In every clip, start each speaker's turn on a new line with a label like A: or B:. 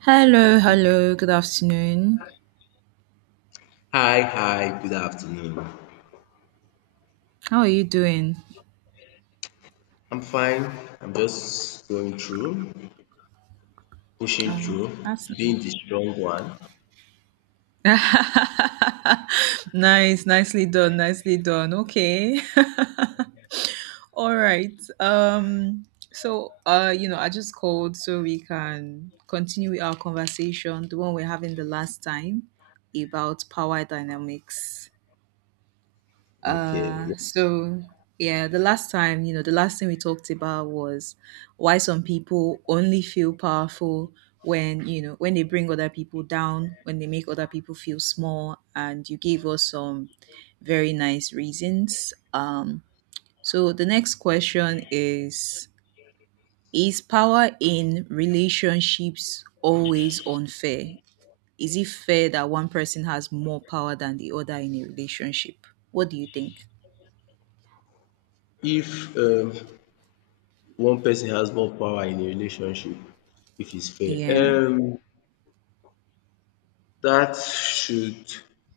A: Hello, hello. Good afternoon.
B: Hi, hi, good afternoon.
A: How are you doing?
B: I'm fine. I'm just going through, pushing through,
A: That's
B: being the strong one.
A: nice. Nice, nicely done, nicely done. Okay. All right. So I just called so we can continue with our conversation, the one we're having the last time about power dynamics.
B: Okay.
A: Uh,
B: Yeah.
A: so yeah, the last time, the last thing we talked about was why some people only feel powerful when they bring other people down, when they make other people feel small, and you gave us some very nice reasons. So the next question is: is power in relationships always unfair? Is it fair that one person has more power than the other in a relationship? What do you think?
B: If one person has more power in a relationship, if it's fair,
A: Yeah.
B: um, that should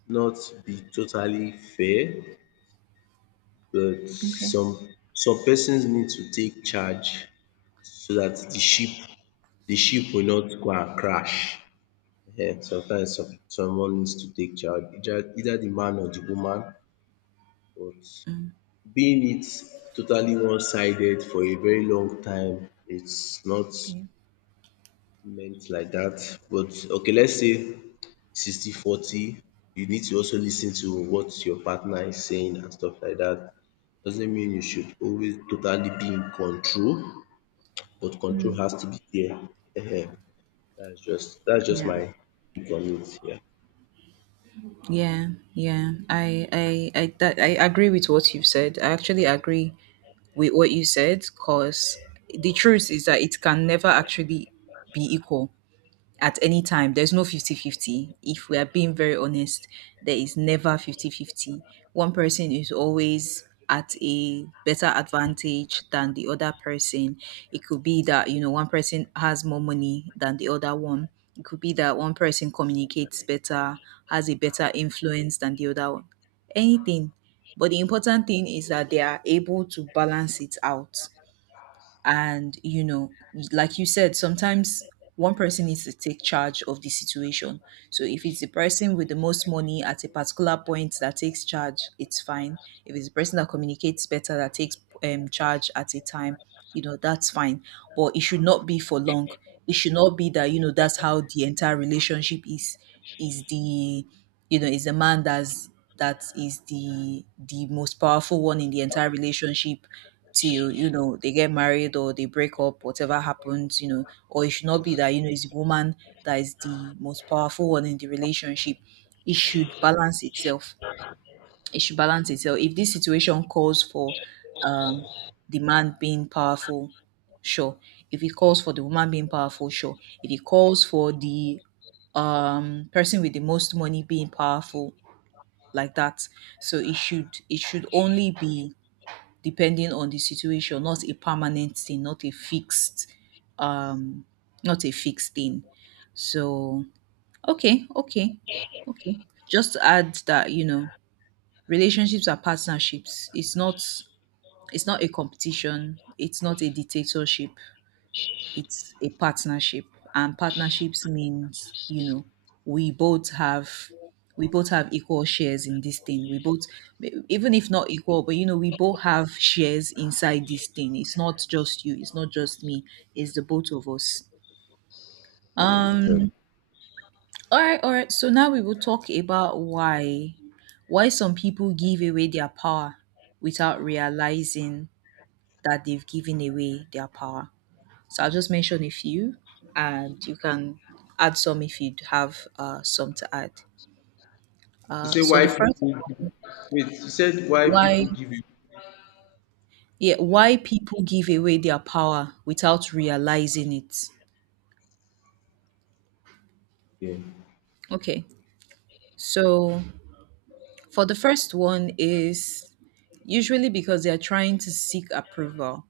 B: not be totally fair, but
A: Okay.
B: some persons need to take charge so that the ship will not go and crash. Yeah, sometimes someone needs to take charge, either the man or the woman, but
A: Mm.
B: being it totally one sided for a very long time, it's not
A: Yeah.
B: meant like that. But okay, let's say 60-40, you need to also listen to what your partner is saying and stuff like that. Doesn't mean you should always totally be in control, but control has to be there. That's just
A: Yeah.
B: my take on it,
A: Yeah. Yeah. I agree with what you've said. I actually agree with what you said, because the truth is that it can never actually be equal. At any time. There's no 50-50. If we are being very honest, there is never 50-50. One person is always at a better advantage than the other person. It could be that, one person has more money than the other one. It could be that one person communicates better, has a better influence than the other one. Anything. But the important thing is that they are able to balance it out, and like you said, sometimes one person needs to take charge of the situation. So if it's the person with the most money at a particular point that takes charge, it's fine. If it's the person that communicates better that takes charge at a time, that's fine. But it should not be for long. It should not be that, that's how the entire relationship is. Is the is the man, that is the most powerful one in the entire relationship, till they get married or they break up, whatever happens. Or it should not be that it's the woman that is the most powerful one in the relationship. It should balance itself. It should balance itself. If this situation calls for um, the man being powerful, sure. If it calls for the woman being powerful, sure. If it calls for the person with the most money being powerful, like that. So it should only be depending on the situation, not a permanent thing, um not a fixed thing. So okay, okay, okay. Just to add that, relationships are partnerships. It's not a competition, it's not a dictatorship, it's a partnership. And partnerships means, we both have we both have equal shares in this thing. We both, even if not equal, but we both have shares inside this thing. It's not just you, it's not just me, it's the both of us
B: yeah.
A: um all right, all right. So now we will talk about why some people give away their power without realizing that they've given away their power. So I'll just mention a few, and you can add some if you have some to add.
B: You
A: Uh,
B: say
A: so
B: why
A: the first
B: people
A: one,
B: you said why
A: why,
B: people give you
A: yeah, why
B: uh-huh.
A: people give away their power without realizing it.
B: Yeah.
A: Okay, so for the first one, is usually because they are trying to seek approval.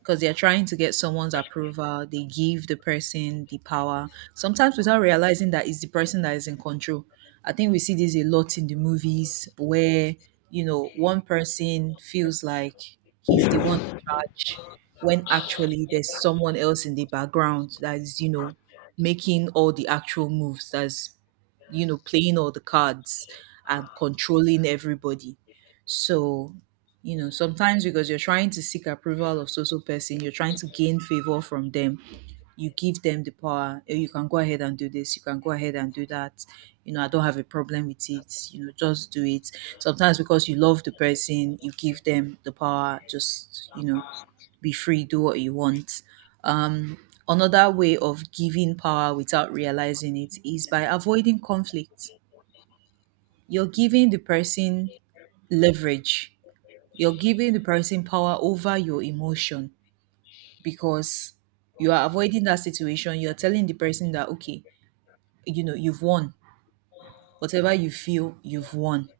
A: Because they're trying to get someone's approval. They give the person the power, sometimes without realizing that it's the person that is in control. I think we see this a lot in the movies where, you know, one person feels like he's the one in charge when actually there's someone else in the background that is, you know, making all the actual moves, that's, you know, playing all the cards and controlling everybody. So, sometimes because you're trying to seek approval of social person, you're trying to gain favor from them. You give them the power. "Oh, you can go ahead and do this. You can go ahead and do that. You know, I don't have a problem with it. You know, just do it." Sometimes because you love the person, you give them the power. Just, be free. Do what you want. Um, Another way of giving power without realizing it is by avoiding conflict. You're giving the person leverage, you're giving the person power over your emotion, because you are avoiding that situation. You're telling the person that, okay, you've won. Whatever you feel, you've won.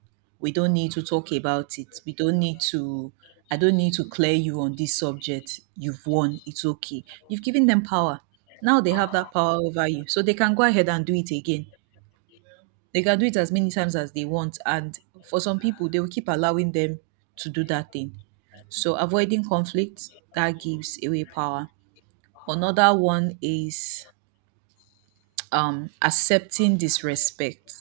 A: We don't need to talk about it. We don't need to, I don't need to clear you on this subject. You've won. It's okay. You've given them power. Now they have that power over you. So they can go ahead and do it again, they can do it as many times as they want. And for some people, they will keep allowing them to do that thing. So avoiding conflict, that gives away power. Another one is accepting disrespect,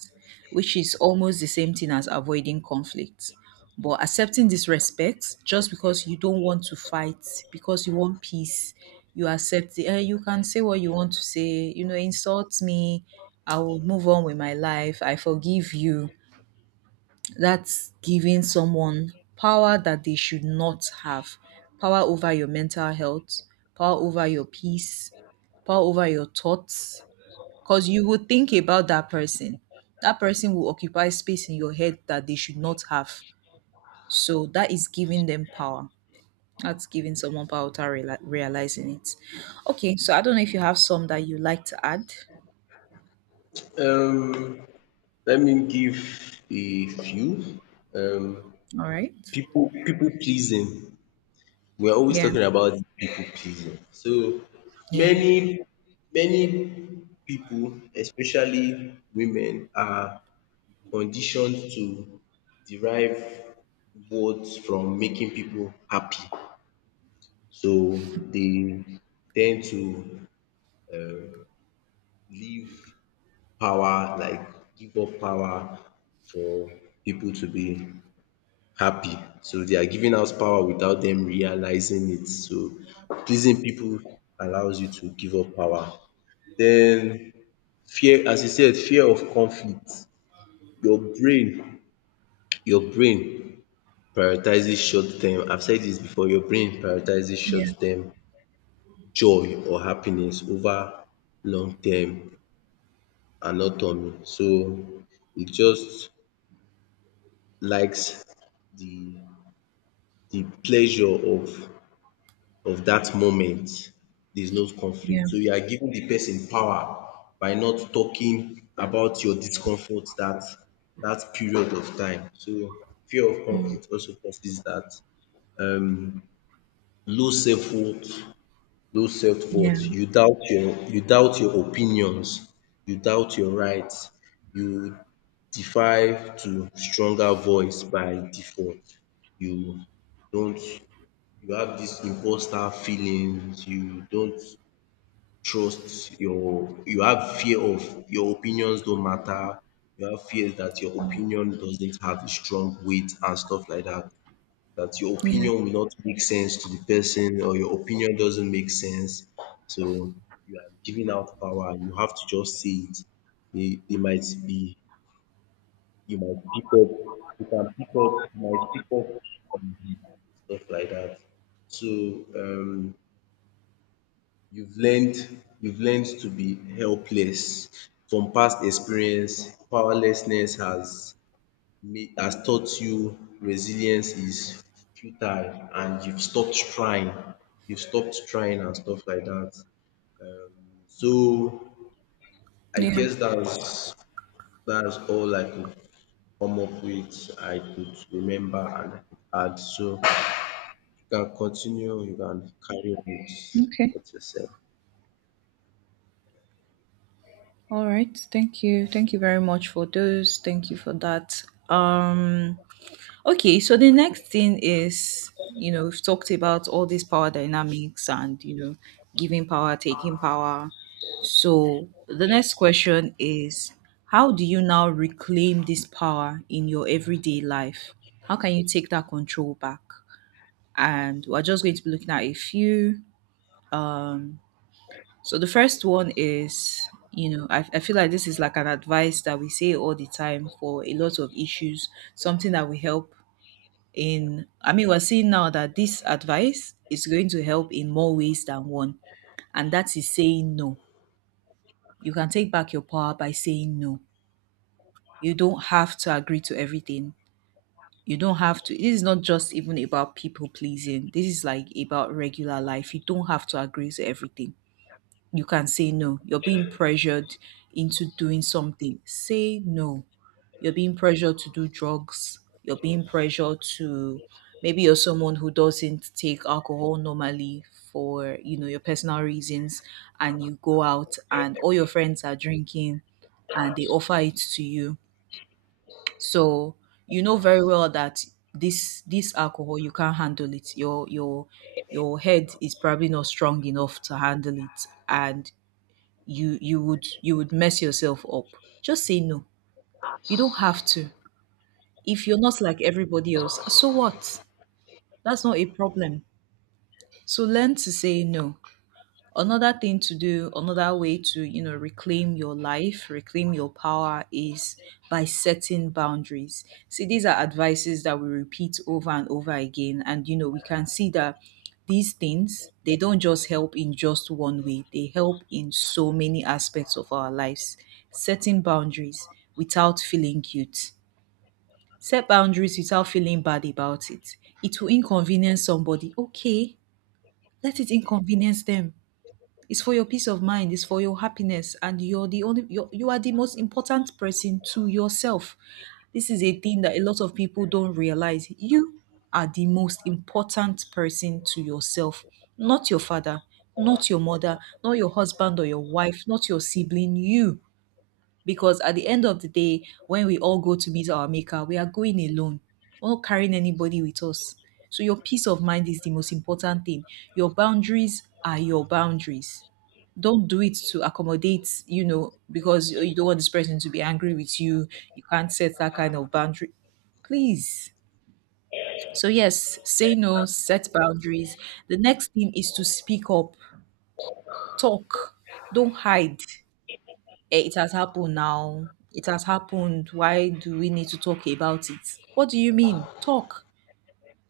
A: which is almost the same thing as avoiding conflict. But accepting disrespect just because you don't want to fight, because you want peace, you accept it. And you can say what you want to say, insult me, I will move on with my life, I forgive you. That's giving someone power that they should not have: power over your mental health, power over your peace, power over your thoughts. Because you will think about that person. That person will occupy space in your head that they should not have. So that is giving them power. That's giving someone power without realizing it. Okay, so I don't know if you have some that you like to add.
B: Um, Let me give a few. Um,
A: All right.
B: people pleasing. We're always
A: Yeah.
B: talking about people pleasing. So
A: Yeah.
B: many, many people, especially women, are conditioned to derive words from making people happy. So they tend to live power like give up power for people to be happy, so they are giving out power without them realizing it. So pleasing people allows you to give up power. Then fear, as you said, fear of conflict. your brain your brain prioritizes short term. I've said this before, your brain prioritizes
A: Yeah.
B: short term joy or happiness over long term autonomy. So it just likes the the pleasure of that moment. There's no
A: Yeah.
B: conflict. So you are giving the person power by not talking about your discomfort that period of time. So fear of
A: Mm.
B: conflict also causes that. Um, low self-worth those self worth.
A: Yeah.
B: You doubt your opinions, you doubt your rights, you defy to stronger voice by default. You don't You have this imposter feelings, you don't trust your you have fear of your opinions don't matter, you have fear that your opinion doesn't have a strong weight and stuff like that, that your
A: Yeah.
B: opinion will not make sense to the person, or your opinion doesn't make sense. So you are giving out power. You have to just say it. They might be you might pick up you might pick up on the stuff like that. So um you've learned you've learned to be helpless from past experience. Powerlessness has taught you resilience is futile and you've stopped trying. You've stopped trying and stuff like that. So I
A: Yeah.
B: guess that's all I could come up with, I could remember and I could add. So you can continue, you can carry on with
A: Okay.
B: what you said.
A: All right. Thank you. Thank you very much for those. Thank you for that. Um okay, so the next thing is, we've talked about all these power dynamics and, giving power, taking power. So the next question is, how do you now reclaim this power in your everyday life? How can you take that control back? And we're just going to be looking at a few. So the first one is, I feel like this is like an advice that we say all the time for a lot of issues, something that will help in, I mean, we're seeing now that this advice is going to help in more ways than one. And that is saying no. You can take back your power by saying no. You don't have to agree to everything. You don't have to. This is not just even about people pleasing. This is like about regular life. You don't have to agree to everything, you can say no. You're being pressured into doing something. Say no. You're being pressured to do drugs. You're being pressured to, maybe you're someone who doesn't take alcohol normally, for, your personal reasons, and you go out and all your friends are drinking and they offer it to you. So you know very well that this alcohol, you can't handle it. Your head is probably not strong enough to handle it, and you would mess yourself up. Just say no. You don't have to. If you're not like everybody else, so what? That's not a problem. So learn to say no. Another thing to do, another way to, reclaim your life, reclaim your power, is by setting boundaries. See, these are advices that we repeat over and over again. And, we can see that these things, they don't just help in just one way, they help in so many aspects of our lives. Setting boundaries without feeling guilt. Set boundaries without feeling bad about it. It will inconvenience somebody. Okay, let it inconvenience them. It's for your peace of mind. It's for your happiness, and you are the most important person to yourself. This is a thing that a lot of people don't realize. You are the most important person to yourself, not your father, not your mother, not your husband or your wife, not your sibling. You. Because at the end of the day, when we all go to meet our maker, we are going alone. We're not carrying anybody with us. So your peace of mind is the most important thing. Your boundaries are your boundaries. Don't do it to accommodate, because you don't want this person to be angry with you. You can't set that kind of boundary. Please. So, yes, say no, set boundaries. The next thing is to speak up, talk, don't hide. Eh, it has happened now. It has happened. Why do we need to talk about it? What do you mean? Talk.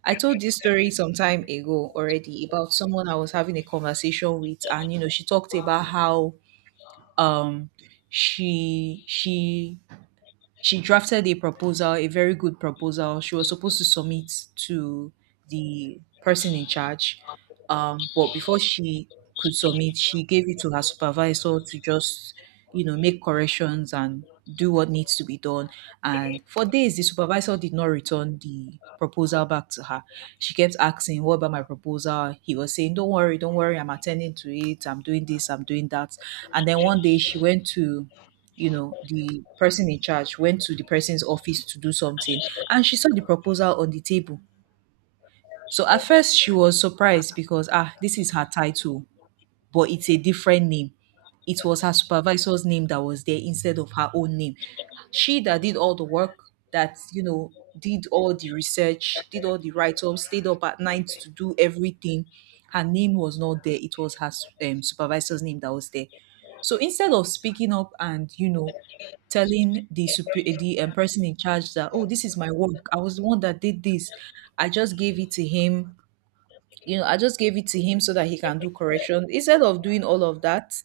A: I told this story some time ago already about someone I was having a conversation with, and she talked about how um she she she drafted a proposal, a very good proposal. She was supposed to submit to the person in charge. But before she could submit, she gave it to her supervisor to just make corrections and do what needs to be done. And for days, the supervisor did not return the proposal back to her. She kept asking, "What about my proposal?" He was saying, "Don't worry, don't worry, I'm attending to it, I'm doing this, I'm doing that." And then one day she went to you know the person in charge went to the person's office to do something, and she saw the proposal on the table. So at first she was surprised because this is her title, but it's a different name. It was her supervisor's name that was there instead of her own name. She that did all the work, that did all the research, did all the write ups, stayed up at night to do everything. Her name was not there. It was her supervisor's name that was there. So instead of speaking up and telling the person in charge that, "Oh, this is my work. I was the one that did this. I just gave it to him. I just gave it to him so that he can do correction." Instead of doing all of that,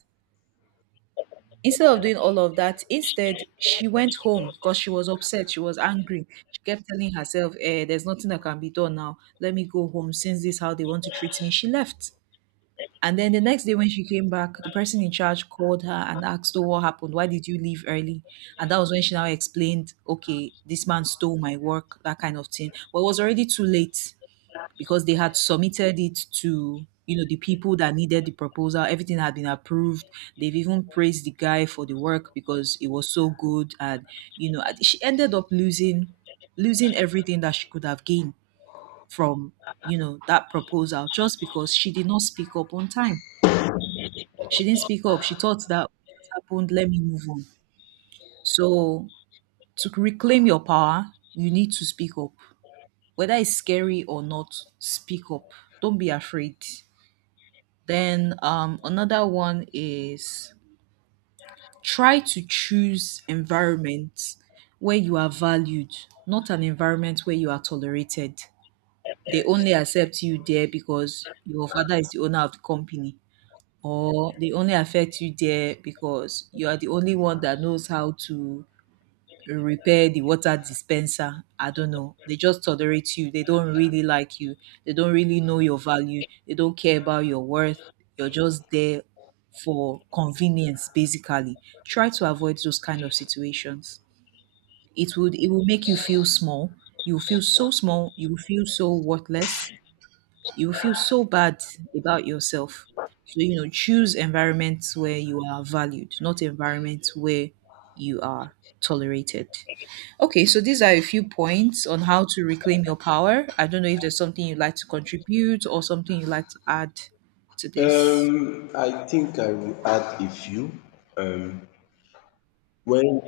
A: instead of doing all of that, instead she went home because she was upset. She was angry. She kept telling herself, "There's nothing that can be done now. Let me go home since this is how they want to treat me." She left. And then the next day when she came back, the person in charge called her and asked her what happened. "Why did you leave early?" And that was when she now explained, "Okay, this man stole my work," that kind of thing. But it was already too late because they had submitted it to the people that needed the proposal. Everything had been approved. They've even praised the guy for the work because it was so good, and you know and she ended up losing everything that she could have gained from that proposal, just because she did not speak up on time. She didn't speak up. She thought that, "It happened, let me move on." So to reclaim your power, you need to speak up. Whether it's scary or not, speak up. Don't be afraid. Then another one is, try to choose environments where you are valued, not an environment where you are tolerated. They only accept you there because your father is the owner of the company, or they only affect you there because you are the only one that knows how to repair the water dispenser. I don't know. They just tolerate you. They don't really like you. They don't really know your value. They don't care about your worth. You're just there for convenience, basically. Try to avoid those kind of situations. It will make you feel small. You feel so small. You will feel so worthless. You will feel so bad about yourself. So, choose environments where you are valued, not environments where you are tolerated. Okay, so these are a few points on how to reclaim your power. I don't know if there's something you'd like to contribute or something you'd like to add to this.
B: I think I will add a few. Um when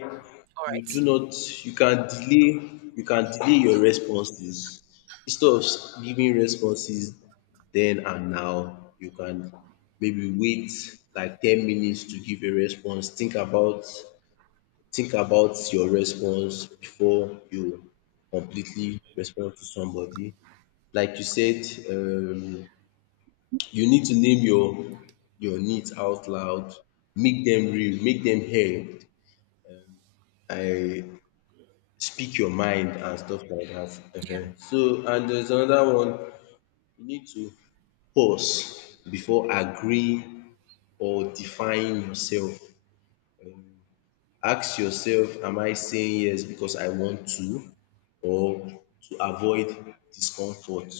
A: All
B: you
A: right.
B: do not you can delay your responses instead of giving responses then and now. You can maybe wait like 10 minutes to give a response. Think about your response before you completely respond to somebody. Like you said, you need to name your needs out loud, make them real, make them heard. I Speak your mind and stuff like that. So, and there's another one, you need to pause before agreeing or defying yourself. Ask yourself, am I saying yes because I want to, or to avoid discomfort?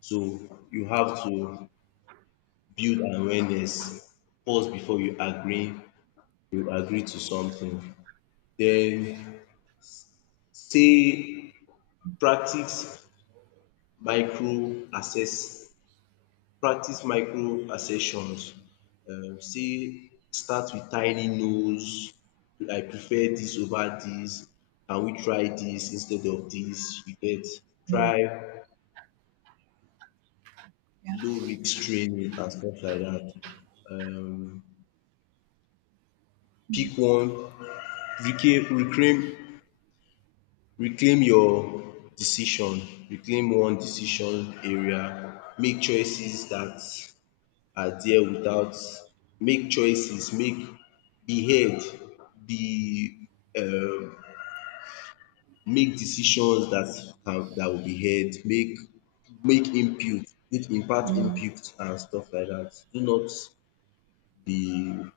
B: So you have to build awareness, pause before you agree to something. Then say practice micro assess practice micro assertions, say start with tiny nos, I prefer this over this. Can we try this instead of this? You get.
A: Mm,
B: Try low risk training and stuff like that. um Pick one, reclaim reclaim reclaim your decision, reclaim one decision area, make choices that. Are there without make be heard be um make decisions that can that will be heard. Make input, make impact
A: mm.
B: input and stuff like that. Do not be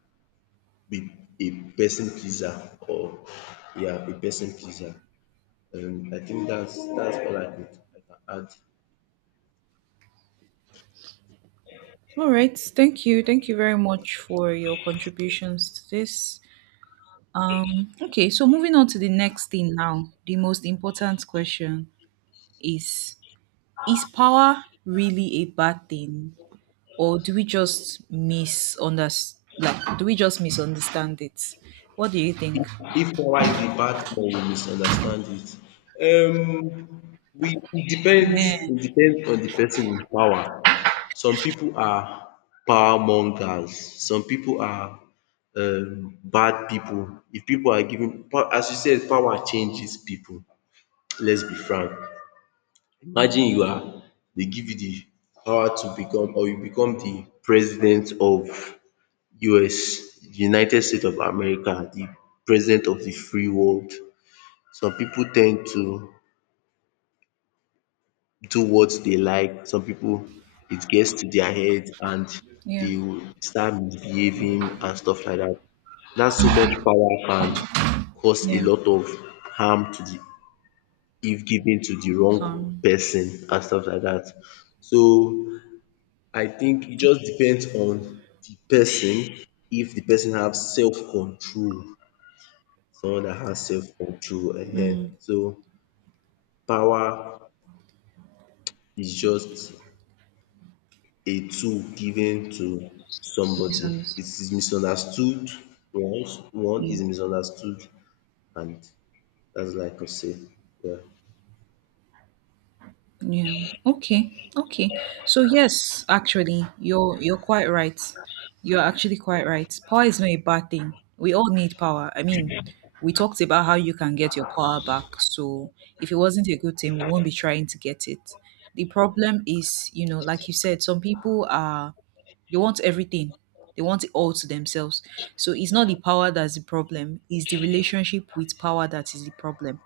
B: be a person pleaser, or yeah, a person pleaser. I think that's all I could, I can add.
A: All right. Thank you. Thank you very much for your contributions to this. Okay, so moving on to the next thing now. The most important question is Is power really a bad thing, or do we just misunderstand? Like, do we just misunderstand it? What do you think?
B: If if power is a bad thing, you misunderstand it. We,
A: Yeah,
B: it depends on the person with power. Some people are power mongers. Some people are bad people. If people are given as you said, power changes people. Let's be frank. Imagine you are, they give you the power to become, or you become the president of US, United States of America, the president of the free world. Some people tend to do what they like, some people, it gets to their head and
A: yeah,
B: they will start misbehaving and stuff like that. That so much power can cause a
A: yeah.
B: lot of harm to the, if given to the wrong
A: Um,
B: person and stuff like that. So I think it just depends on the person, if the person have self control, someone that has self control. So power is just a tool given to somebody. It
A: misunderstand.
B: is misunderstood. One is misunderstood, and that's like I say. Yeah.
A: Yeah. Okay. Okay. So yes, actually, you're quite right. You're actually quite right. Power is not a bad thing. We all need power. I mean, we talked about how you can get your power back. So if it wasn't a good thing, we won't be trying to get it. The problem is, like you said, some people are they want everything. They want it all to themselves. So it's not the power that's the problem, it's the relationship with power that is the problem.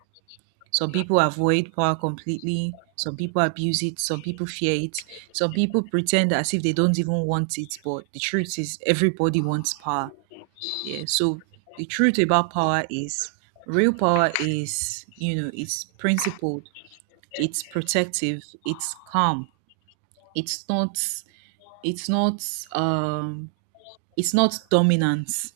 A: Some people avoid power completely. Some people abuse it. Some people fear it. Some people pretend as if they don't even want it. But the truth is, everybody wants power. Yeah. So the truth about power is real power is, it's principled, it's protective, it's calm. It's not, it's not, um, it's not dominance.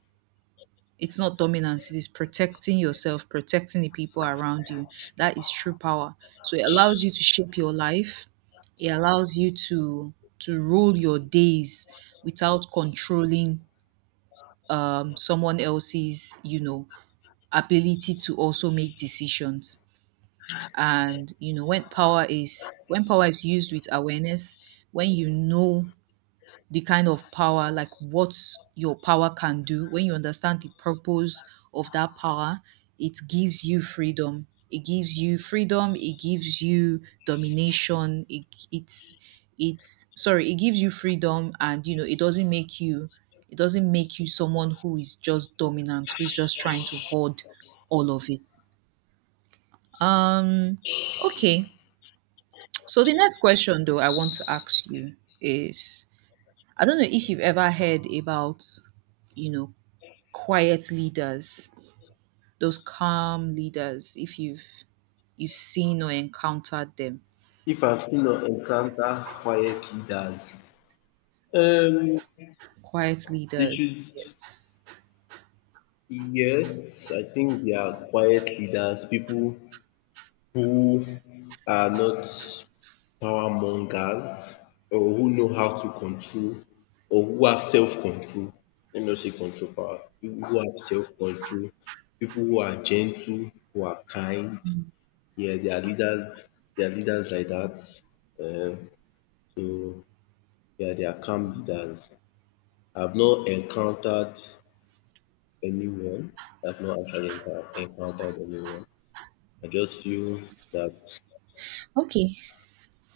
A: It's not dominance, it is protecting yourself, protecting the people around you. That is true power. So it allows you to shape your life. It allows you to rule your days without controlling someone else's ability to also make decisions. And when power is used with awareness, when you know the kind of power, like what your power can do, when you understand the purpose of that power, it gives you freedom. It gives you freedom. It gives you domination. It, it's it's sorry. It gives you freedom, and it doesn't make you it doesn't make you someone who is just dominant, who is just trying to hoard all of it. Um. Okay. So the next question, though, I want to ask you is, I don't know if you've ever heard about, you know, quiet leaders, those calm leaders, if you've seen or encountered them.
B: If I've seen or encounter quiet leaders, um,
A: Quiet
B: they
A: leaders,
B: should
A: yes.
B: yes, I think they are quiet leaders, people who are not power mongers, or who know how to control, or who have self control. Let me not say control power. People who have self control, people who are gentle, who are kind. Yeah, they are leaders. They are leaders like that. Um so yeah, they are calm leaders. I've not encountered anyone. I've not actually encountered anyone. I just feel that
A: Okay.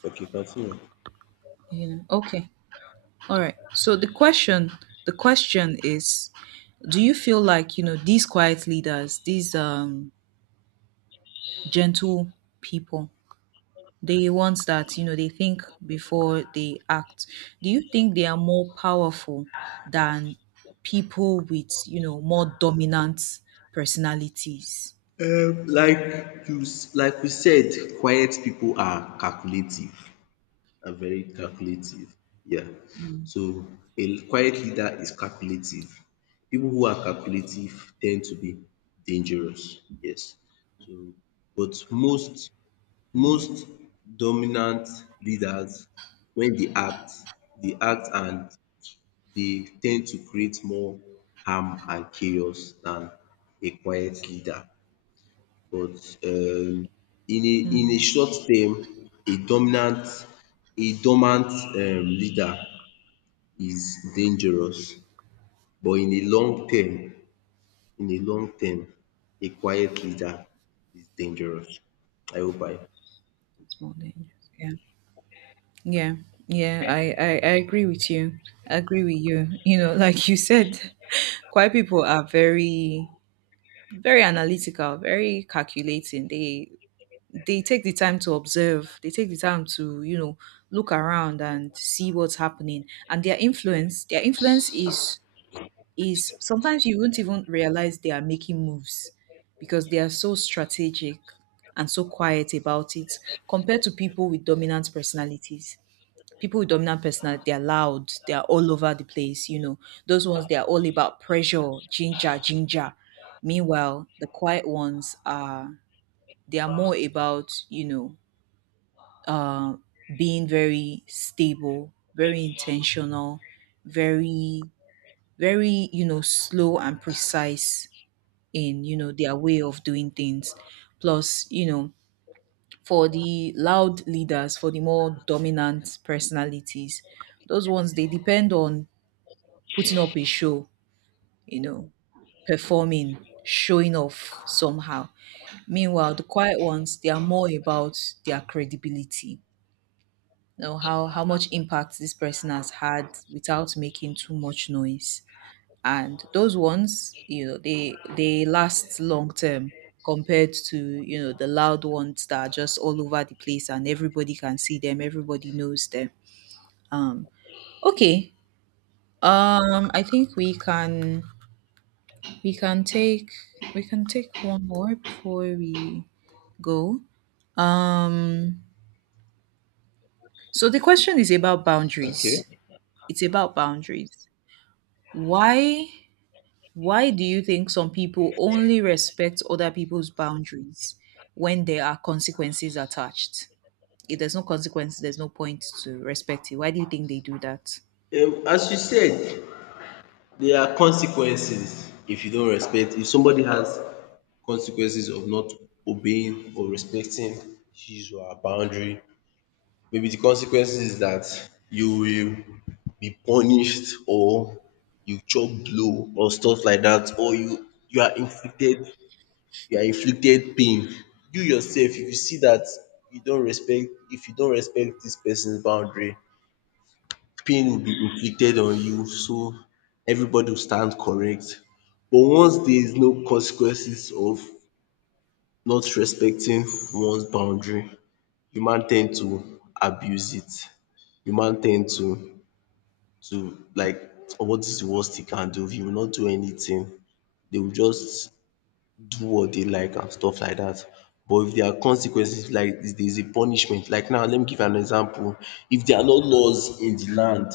B: okay, continue.
A: Okay. All right. So the question is, do you feel like these quiet leaders, these gentle people, the ones that they think before they act. Do you think they are more powerful than people with more dominant personalities?
B: Like we said, quiet people are calculative, are very calculative. Yeah. So a quiet leader is calculative. People who are calculative tend to be dangerous. Yes. So but most dominant leaders, when they act and they tend to create more harm and chaos than a quiet leader. But in a short term, a dominant, a dormant leader is dangerous. But in a long term, in a long term, a quiet leader is dangerous. I hope I
A: It's more dangerous. Yeah, yeah, yeah. I agree with you. Like you said, quite people are very, very analytical, very calculating. They take the time to observe. They take the time to look around and see what's happening, and their influence is sometimes, you won't even realize they are making moves because they are so strategic and so quiet about it, compared to people with dominant personalities. People with dominant personality, they're loud, they're all over the place, you know. Those ones, they're all about pressure, ginger ginger. Meanwhile, the quiet ones are they are more about, uh, being very stable, very intentional, very, very, slow and precise in their way of doing things. Plus, for the loud leaders, for the more dominant personalities, those ones, they depend on putting up a show, you know, performing, showing off somehow. Meanwhile, the quiet ones, they are more about their credibility, know how much impact this person has had without making too much noise, and those ones, they last long term, compared to the loud ones that are just all over the place, and everybody can see them, everybody knows them. Um okay um i think we can we can take we can take one more before we go. Um so the question is about
B: Okay.
A: boundaries, it's about boundaries. Why why do you think some people only respect other people's boundaries when there are consequences attached? If there's no consequence, there's no point to respect it. Why do you think they do that?
B: As you said, there are consequences if you don't respect, if somebody has consequences of not obeying or respecting his or her boundary. Maybe the consequences is that you will be punished, or you chop blow or stuff like that, or you are inflicted, you are inflicted pain. You yourself, if you see that you don't respect if you don't respect this person's boundary, pain will be inflicted on you, so everybody will stand correct. But once there is no consequences of not respecting one's boundary, human tend to abuse it. Human tend to like, what is the worst he can do, he will not do anything. They will just do what they like and stuff like that. But if there are consequences, like if there is a punishment, like now let me give an example. If there are no laws in the land,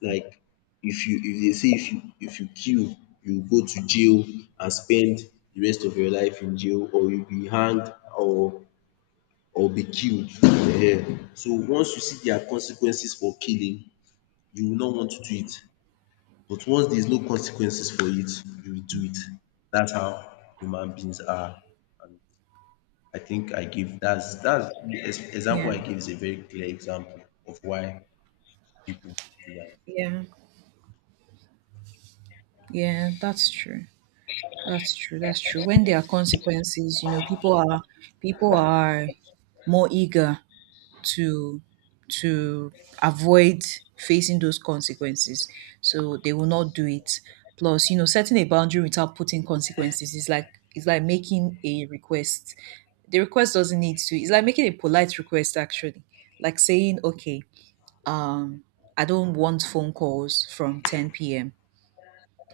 B: like if you, if they say if you, if you kill, you go to jail and spend the rest of your life in jail, or you be hanged or be killed. So once you see there are consequences for killing, you will not want to do it. But once there is no consequences for it, you will do it. That's how human beings are. And I think I give, that's the example
A: Yeah.
B: I give, is a very clear example of why people do that.
A: Yeah. Yeah, that's true. That's true. That's true. When there are consequences, people are more eager to to avoid facing those consequences. So they will not do it. Plus, setting a boundary without putting consequences is like making a request. The request doesn't need to. It's like making a polite request actually. Like saying, okay, um, "I don't want phone calls from 10 p.m."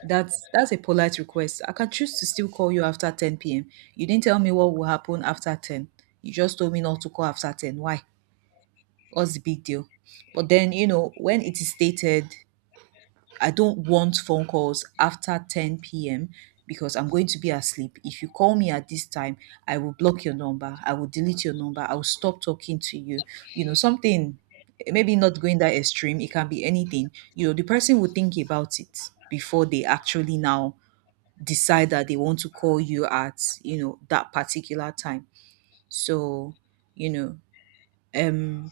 A: That's a polite request. I can choose to still call you after 10 p.m. You didn't tell me what will happen after 10. You just told me not to call after 10. Why? What's the big deal? But then, when it is stated, "I don't want phone calls after 10 p.m. because I'm going to be asleep. If you call me at this time, I will block your number. I will delete your number. I will stop talking to you." Something maybe not going that extreme. It can be anything. The person will think about it before they actually now decide that they want to call you at that particular time. So, you know,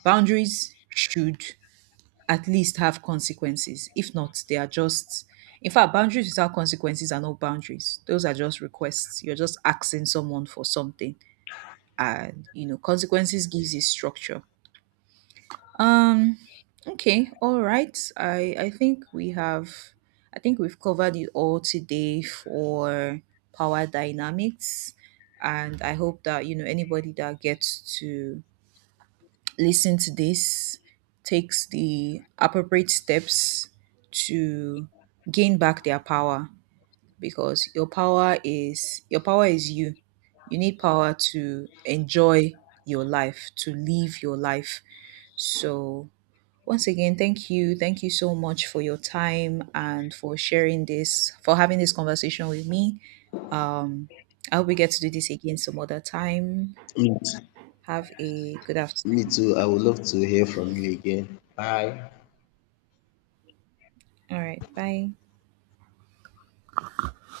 A: boundaries should at least have consequences. If not, they are just — in fact, boundaries without consequences are not boundaries. Those are just requests. You're just asking someone for something, and consequences gives it structure. Um, okay, all right. I think we have, I think we've covered it all today for power dynamics, and I hope that anybody that gets to listen to this takes the appropriate steps to gain back their power, because your power is you. You need power to enjoy your life, to live your life. So once again, thank you. Thank you so much for your time and for sharing this, for having this conversation with me. Um, I hope we get to do this again some other time.
B: Me too.
A: Have a good
B: Me
A: afternoon.
B: too. I would love to hear from you again. Bye.
A: All right. Bye.